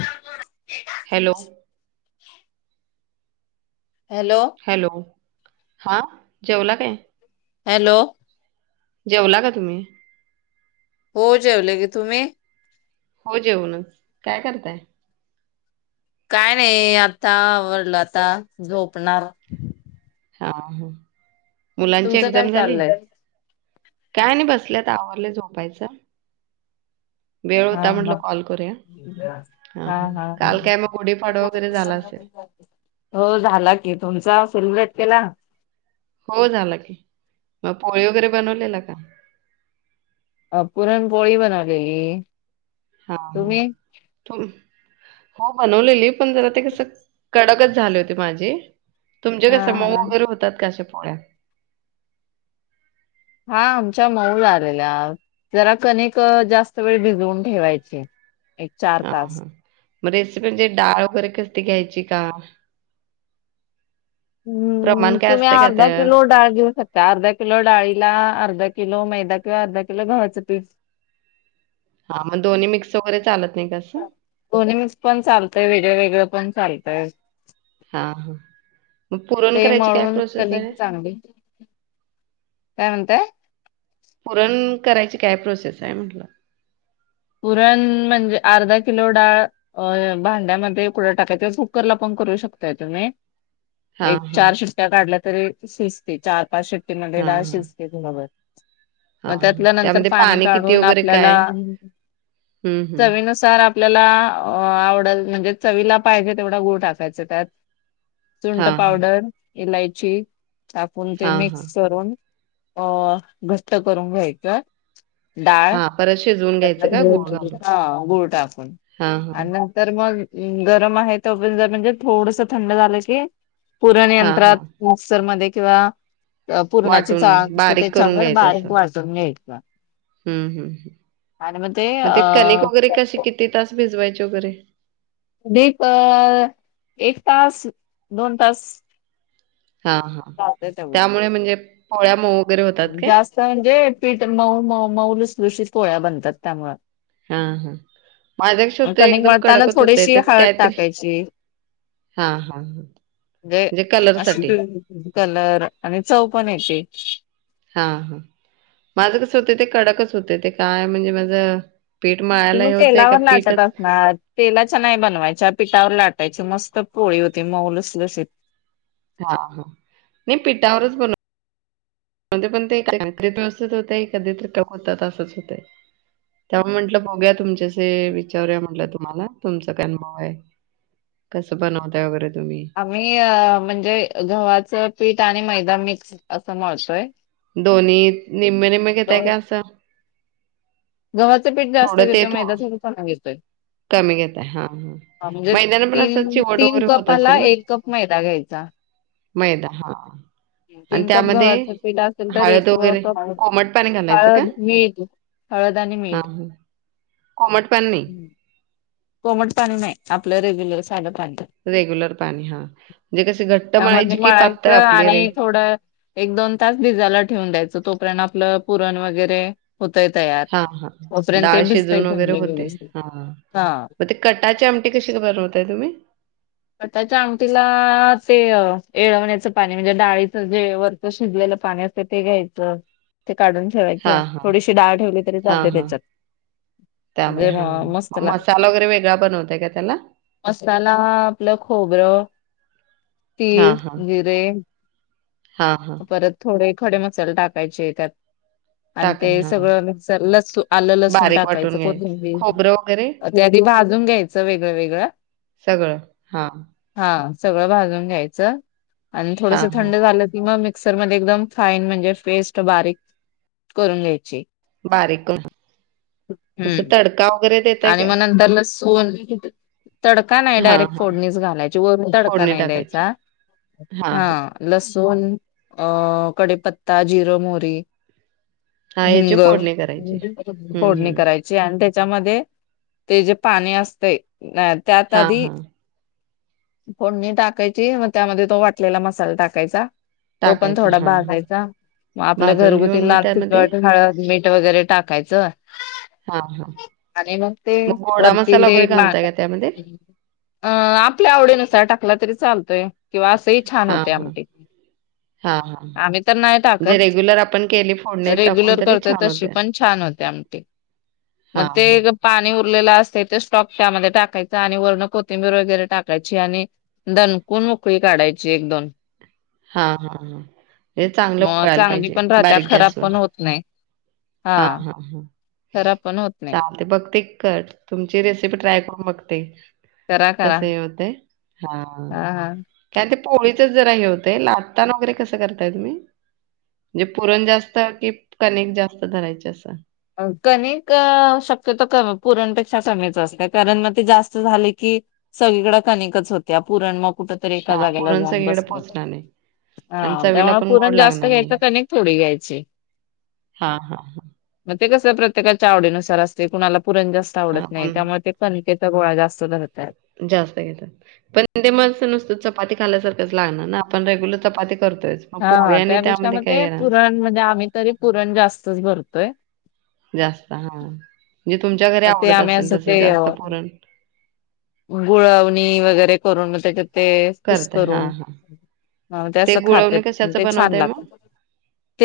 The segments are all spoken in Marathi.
चार दोन आहे. ए गप. हॅलो. हॅलो. हॅलो, हा जेवला काय? हॅलो? जेवला का तुम्ही? हो, जेवले की. तुम्ही? हो, जेऊनच. काय करताय? काय नाही. आता आवरलं, आता झोपणार. हा.. हा. मुलांची तुमचं काय एक्झाम झाली? चाललंय काय नाही बसले. आता आवरलंय, झोपायचं. वेळ हा होता म्हटलं, हा कॉल करूया. हा हा हा काल काय मग गुडीपाडवा वगैरे झाला असेल. हो, झाला की. तुमचा, सेलिब्रेट केला? हो, झाला की. मग पोळी वगैरे बनवलेला का? अं.. पुरणपोळी बनवलेली. हा तुम्ही हा. हो बनवलेली, पण जरा ते कसं कडकच झाले होती माझे तुमचे हा कसं मऊ हा वगैरे होतात का अशा पोळ्या. हा आमच्या मऊ झालेल्या जरा कणिकं जास्त वेळ भिजवून ठेवायची,, एक चार हा तास हा, मग रेसिपी म्हणजे डाळ वगैरे कसती घ्यायची का प्रमाण हम्म काय तुम्ही असतंय का अर्धा त्या किलो डाळ घेऊ शक त्या अर्धा किलो डाळीला अर्धा किलो मैदा किंवा अर्धा किलो गव्हाचं पीठ हां मग दोन्ही मिक्स वगैरे चालत नाही का असं.? दोन्ही मिक्स पण चालतंय, वेगळं वेगळं पण चालतंय. हां, हां. मग पुरण ते करायची काय मळून प्रोसेस कनीक आहे? चांगली काय म्हणतांय.? पुरन करायची काय प्रोसेस आय म्हटलं. पुरण.. म्हणजे अर्धा किलो डाळ अ भांड्यामध्ये उकडं टाकायचा, कुकरला पण करू शकतांय तुम्ही हां, एक हां. चार शिट्ट्या काढल्या तरी शिजते, चार पाच शिट्टीमध्ये हां, दाळ हां. शिजते. मग हां, हां. त्यातल्या नंतर त्यामध्ये पाणी किती काढून वगैरे काय? आपल्याला हं, हं. चवीनुसार आपल्याला आवडल म्हणजे, चवीला पाहिजे तेवढा गुळ टाकायच त्यात सुंट हां, हां. पावडर, इलायची, टाकून ते हां, हां. मिक्स करून अ.. घट्ट करून घ्यायचं,,, डाळ. हां, परत शिजवून घ्यायचं का गूळ घालून? हां गूळ टाकून, हां, हां. आणि नंत तर मग गरम आहे तवर जर म्हणजे, थोडसं थंड झालं कि पुरण हां, यंत्रात हां. मिक्सरमध्ये किंवा अं पूरनाची वाटून चाळन असते बारीक करून त्याच्यावर बारीक वाटून घ्यायचं हम्म हम्म,, मग ते कणिक वगैरे कसे किती तास भिजवायची वगैरे डिप एक तास, दोन तास हा हा,, चालतंय तेवढं त्यामुळे म्हणजे, पोळ्या मऊ वगैरे होतात काय? जास्त म्हणजे, पीठ मऊ मऊ मऊ लुसलुशीत पोळ्या बनतात त्यामुळं. हा हा, माझ्या कश हुतय कणिक एकदम मळताना कडकंच होतय, थोडीशी त्यात हळद कायतरी टाकायची हा हा,, म्हणजे कलरसाठी. कलर आणि चव पण येते. हा हा,, माझं कसं होतं ते कडकच होते, ते काय म्हणजे माझं पीठ मळायला तुम्ही हे होतंय का तेलावर लाटत पीठच असणार. तेलाच्या नाही बनवायच्या पिठावर लाटायची, मस्त पोळी होते मऊ लुसलुशीत. हा हा, मी पिठावरच बनव म्हणते पण ते काक्रिट व्यवस्थित होतय, कधी तिक होतात असंच होतंय. त्यामुळे म्हटलं बघूया तुमच्याशी विचारूया म्हटलं तुम्हाला. तुमचं काय मऊ आहे, कसं बनवताय वगैरे तुम्ही आम्ही म्हणजे गव्हाचं पीठ, आणि मैदा मिक्स असं म्हळतोय. दोन्ही निम्मे निम्मे घेताय का असं गव्हाच पीठ जास्त थोडं ते घेतो थोडं मैदासाठी पण कमी घेतोय. कमी घेताय,,, हा हा. म्हणजे मैद्याने पण असं तीन चिवट तीन वगैरे होत असेल कपाला ना? एक कप मैदा घ्यायचा. मैदा हा.. तीन कप गव्हाचं पिठ असेल तर हळद एक व वगैरे कप कोमट पाणी घालायचं का? हळद, मीठ हळद आणि हां, मीठ. हां. कोमट पाणी नाही कोमट पाणी नाही आपलं रेग्युलर साधं पाणी. रेग्युलर पाणी हा म्हणजे कशी घट्ट मळायची कि पातळ आपली रे? थोडा एक दोन तास भिजायला ठेवून द्यायचं तोपर्यंत आपलं पुरण वगैरे होतय तयार हां, हां. तोपर्यंत ते भिजतंय चांगलं व्यवस्थित. हा म ते कटाची आमटी कशी गं बनवताय तुम्ही? कटाच्या आमटीला अ ते येळवण्याचं पाणी म्हणजे डाळीचं जे वर तो शिजलेलं पाणी असतं ते घ्यायचं ते काढून ठेवायचं, हां, हां. थोडीशी डाळ ठेवली तरी हां, चालते हां. त्याच्यात त्यामुळे म्हणजे म हां, मस् त मग लाग मसाला वगैरे वेगळा बनवताय का त्याला? मसाला आपलं खोबरं तीळ, जिरे हा हा. परत थोडे खडे मसाले टाकायचे त्यात. आणि टाकाय ते हां, सगळं मिक्सर लसू आलंलसून बारीक वाटून टाकायचं घ्यायचं. कोथिंबीर खोबरं वगैरे ते आदी भाजून घ्यायचं वेगळं वेगळं सगळं. हां, हा सगळं भाजून घ्यायचं आणि थोडस हां, हां. थंड झालं की म मी मिक्सर मध्ये एकदम फाईन म्हणजे पेस्ट बारीक करून घ्यायची. बारीक करून, असं हम्म तडका वगैरे देत आणि मग नंतर लसूण तडका नाही हा, डायरेक्ट हा. फोडणीच घालायची वरून तडका फोडणी नाही टाकायची. द्यायचा हां, हां. हा. लसूण अ कढिपत्ता, जीरा, मोहरी हां, याची हिंग फोडणी करायची. हं, फोडणी हं. करायची आणि त्याच्यामध्ये ते जे पाणी असतय अ त्यात हां, आदी हां. फोडणी टाकायची मग त्यामध्ये तो वाटलेला मसाला टाकायचा. तो पण टाकायचा. थोडा हां, हां. भाजायचा, म आपलं भाजून घेऊन घरगुती मग लाल त्यामध्ये तिखट हळद, मीठ ट वगैरे टाकायचं. हा हा. आणि मग ते वरती ते. घालताय का त्यामध्ये? [unintelligible] अ आपल्या आवडीनुसार टाकला तरी चालतोय किंवा असंही छान हां, होते हां. आमटी. हां, हां. आम्ही तर नाही म्हणजे टाकत रेग्युलर आपण केली फोडणी टाकून रेग्युलर तरी करतोय छान तशी होत्या. पण छान होते आमटी. मग हां, ते हां. गप पाणी उरलेलं असतंय ते स्टॉक त्यामध्ये टाकायच आणि वरनं कोथिंबीर वगैरे टाकायची आणि दणकून उकळी काढायची एक दोन. हा हा हा. हे चांगलं मग उकळायला चांगली पाहिजे पण राहत्या बारीक खराब गॅसवर. पण होत नाही हा हा हा खराब पण होत नाही चालते बघ ते कर. तुमची रेसिपी ट्राय करून बघते. करा करा कसं हे होतंय हा. काय ते पोळीचं जरा हे होतय लाटताना वगैरे कसं करताय तुम्ही? म्हणजे पुरण जास्त कि कणिक जास्त धरायचे असा? कणिक शक्यतो कमी पुरणपेक्षा कमीच असतेय कारण म ते जास्त झाले की सगंनक आणि ऐकच होतया पुरण मग कुठ तरी एका हां जागेला पुरण जाऊन सगळीकडे बसने. पोहोचणार नाही हा आणि चवीला त्यामुळे पण गोड पुरण जास्त लागणार घ्यायच नाही. कणिक थोडी घ्यायची. हा हा हा. मग ते कसं प्रत्येकाच्या आवडीनुसार असते, कुणाला पुरण जाास्त आवडत हां नाही पण त्यामुळे ते कणकेचा गोळा जास्त धरतात. जास्त घेतात. पण ते मस् नुसत चपाती खायल्यासारखंच, लागणार ना आपण रेग्युलर चपाती करतोय! तर हा हा त्यापेक्षा म ते पुरण म्हणजे आम्ही तरी पुरण जास्तच भरतोय. जास्त हा! जे तुमच्या घरी मग ते आवडत आम्ही असेल असं तसं जास्त पुरण! गुळावणी वगैरेकरूंन म त्याच्यात. ते कुस करताय. करून हां, हां. ते असं गुळवणी खत्यात कशाचं ते छान बनवताय मग? लागतात! ते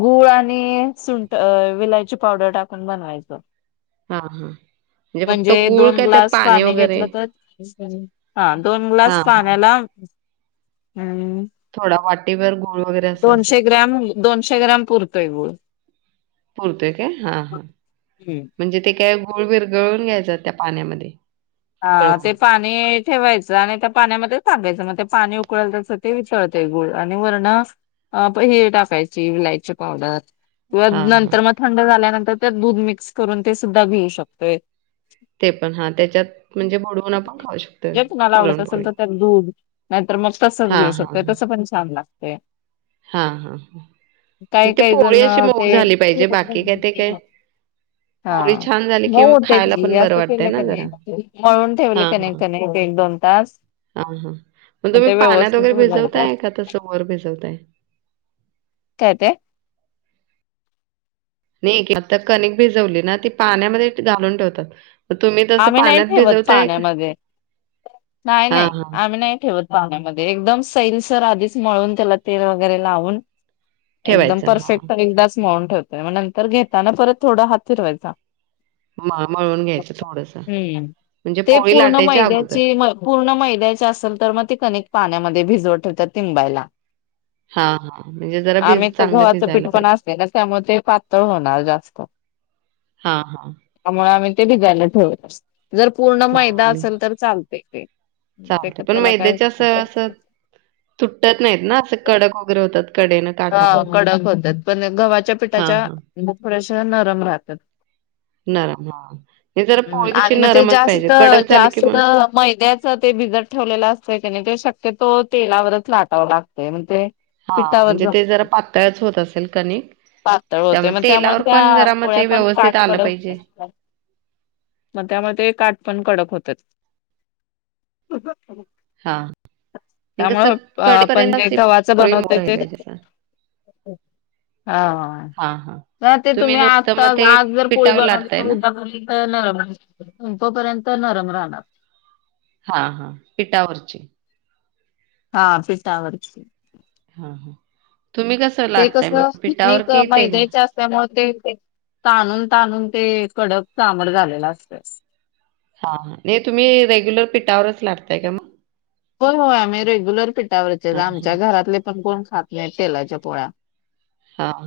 गूळ आणि सुंट विलायची पावडर टाकून बनवायच! हां, हां. फक्त म्हणजे गूळ दोन काय त्यात ग्लास पाणी घे घेतल वगैरे? तर हा दोन ग्लास हां, हां. पाण्याला अम्म! ! थोडा वाटीभर गोळ वगैरे असतात! ग्रॅम दोनशे ग्रॅम पुरतोय गुळ. पुरत ऐ का हा! ! हम्म. म्हणजे ते काय गुळवीर गळून घ्यायचं त्या? पाण्यामध्ये. हा उकळवून. ते पाणी! ठेवायचं आणि त्या पाण्यामध्ये टागायचं मग ते पाणी उकळल तस ते विचळतेय गुळ आणि वर्ण अ प ही टाकायची विलायची पावडर. वयद हां, हां. नंतर मग थंड झाल्यानंतर त्या दूध मिक्स करून ते सुद्धा घीऊ शकतोय. ते पण हा त्याच्यात म्हणजे बुडवून आपण खाऊ शकतोय जे कुणाला आवडत असेल पुरणपोळी! तर त्यात दूध नाहीतर मग तसच घेऊ हां, हां, शक्यात हां. तस पण छान लागतय! हां, हां, हां. मग कायी ती कायी जण पोळी अशी मऊ ते झाली पाहिजे. बाकी काय ते काय पोळी हाआ! छान झाली ! की मऊ मग खायला होत्याची पण बरं असं वाटतंय केलं का ना जरा. नाहीय! म्हळून ठेवल त्याने कनेय एक दोन तास! आ हा हा! मग तुम्ही ते पाण्यात व्यवस्थित वगैरे हो भिजवताय का तस वर भिजवताय! काय ते? नाही आता कनिक भिजवली ना ती पाण्यामध्येच घालून ठेवतात. मग तुम्ही तसं आम्ही नाही पाण्यात ठेवत भिजवताय का? पाण्यामध्ये नाही हा नाही हा आम्ही नाही ठेवत. पाण्यामध्ये एकदम सैल सर आधीच मळून त्याला तेल वगैरे लावून. एकदम ठेवायचं हा. परफेक्ट एकदाच मळुन ठेवतोय मग नंतर घेताना परत थोडा हात फिरवायचा. म मळून घ्यायचं थोडंस. हम्म ते पूर्ण अगोदर. मुयद्याच्चे मग पूर्ण मैद्याच असेल तर मग ते कनिक पाण्यामध्ये भिजवत ठेवत तिंबायला. हां हां म्हणजे जरा भिज आम्ही तर चांगलं गव्हाचं पीठ भिजायला पण पाहिजे. असले ना, त्यामुळे ते पातळ होणार जास्त. हा हहः! ! त्यामुळे ते भिजायला ठेवत असतो जर, पूर्ण असेल तर चालते ते. ते चालते क- पण त्याला काय होत मैद्याच्या अस असं नाही. तुटत नाहीत ना, असं कडक वगैरे होतात कडेन. हां! कडक होतात पण गव्हाच्या हां पिठाच्या हां भोख्याशा नरम राहतात. नरम हां. हे जरा पोळी कशी आणि म ते नरमच जास्त पाहिजे कडक झाली की जास्त मग मैद्याच ते भिजत ठेवलेलं असतं की नाही ते, शक्यतो तेलावरच लाटावं लागतय म्हण ते. हा पिठावर म्हणजे ते जास्त जरा पातळच होत असेल कणिक पातळ होते मग त्यामुळे तेलावर पण त्या जरा मग पोळ्या ते पण व्यवस्थित आलं काठकडक पाहिजे होतात. मग त्यामध्ये ते काठ पण कडक होतात. हा हे कसं त्यामुळे आपण कडेपर्यंत जे अशी गव्हाचं पोळी मऊ बनवतय राहिली ते पाहिजे असं हो हा हा ते तुम्ही नुसतं आता मग ते आज जर पोळी पिठावर बघाली लाटताय तर ना उद्या- अ नरम राहनार संपूपर्यंत नरम राहणार. हा हा! ! पिठावरची? हा पिठावरची.. हा हा तुम्ही कस ते कसं [unintelligible] मैद्याच्या त्यामुळे ते ताणून ताणून ते कडक घामट झालेल असतय हा हा हे तुम्ही रेग्युलर पिठावरच लाटताय काय मग होय होय आम्ही रेग्युलर पिठावरचे हा हा आमच्या घरातले पण कोण खात नाही तेलाच्या पोळ्या हा हा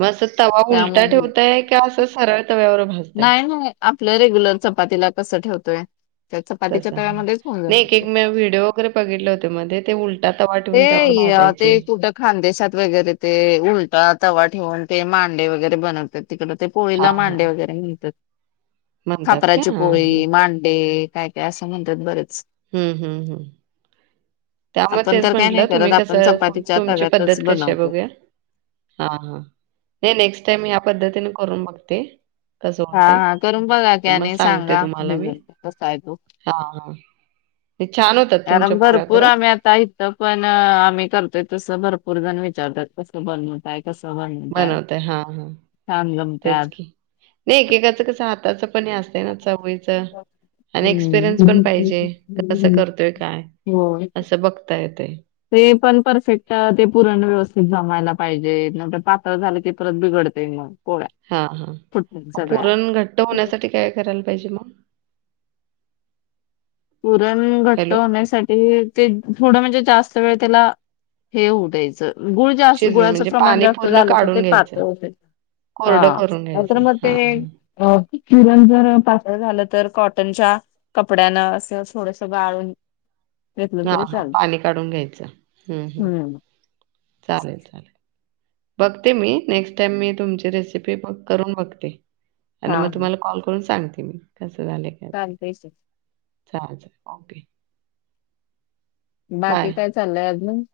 मग अस तवा उलटा त्यामुळे ठेवताय का असं सरळ तव्यावर भाज नाही नाही आपलं रेग्युलर चपातीला कसं ठेवतोय त्या चपातीच्या तसं हा तव्यामध्येच होऊन जातात नाही एक ते. मी व्हिडिओ वगैरे बघितले होते मध्ये ते उलटा तवा ठेवून त्यावर भाजायचे [unintelligible] खानदेशात वगैरे ते उलटा तवा ठेवून ते मांडे वगैरे बनवतात तिकड ते हा पोळीला हा मांडे वगैरे म्हणतात म्हणतात का? खापराची हां, हां. पोळी मांडे काय काय असं म्हणतात बरेच हम्म हम्म हम्म त्यामुळे आपण तेच तर काय म्हंटलं नाही तुम्ही करत आपण कसं चपातीच्या तुमची पद्धत तव्यातच कशी आहे बनवतो बघूया हा हा हे नेक्स्ट टाइम ह्या पद्धतीने करून बघते कसं हा होतंय. हा करून बघा की मग आणि सांगा रिझल्ट कसा आहे तो हा हा छान होतात तुमच्या कारण पोळ्या भरपूर खर आम्ही आता इथं पण आम्ही करतोय तस भरपूर जण विचारतात बनवताय कसं बनवताय छान जमत्यात नाहीे एकेकाच कसं हाताचं पण हे असतं ना चवीचं आणि एक्सपिरीयन्स पण पाहिजे कसं हम्म करतोय काय हो ता येतय ते पण परफेक्ट ते पुरण व्यवस्थित जमायला पाहिजे ने पातळ झाले की परत बिघडत मग पोळ्या हा हा फुटतात सगळ्या. पुरण घट्ट होण्यासाठी काय करायला पाहिजे मग पुरण घट्ट हॅलो. होण्यासाठी ते थोडं म्हणजे जास्त वेळ त्याला हे होवू द्यायच गुळ जास्त शिजवून गुळाचं म्हणजे प्रमाण पाणी जास्त पूर्ण झालं तर ते काढून घ्यायचं. पातळ होतय हा कोरडं करून नंतर घ्यायचं. म ते हां, हां. पुरण जर पातळ झालं तर कॉटनच्या कपड्यान थोडसं गाळून घेतलं हा तरी हा चालत. पाणी काढून घ्यायचं हम्म हम्म चालेल चालेल बघते मी नेक्स्ट टाइम मी तुमची रेसिपी मग करून बघते आणि हा मग तुम्हाला कॉल करून सांगते मी कसं झालय चालतय की चालतय ओके बाकी बाय. काय चाललंय अजून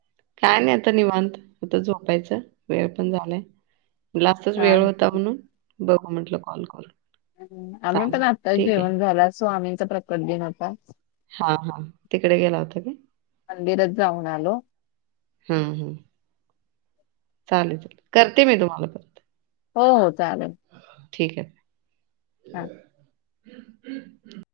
काय नाही आता निवांत आता झोपायचं वेळ पण झालाय [unintelligible] वेळ हा. होता म्हणून बघू म्हटलं कॉल करून आम्ही चालेल. पण आताच ठीक आहे. जेवण झाला. स्वामींचा प्रकट दिन होता आज. हा हा तिकडे गेला होता काय? मंदिरात जाऊन आलो. हम्म हम्म... चालेल. करते मी तुम्हाला परत. हो हो चालल. ठीक आहे. [inaudible] [inaudible]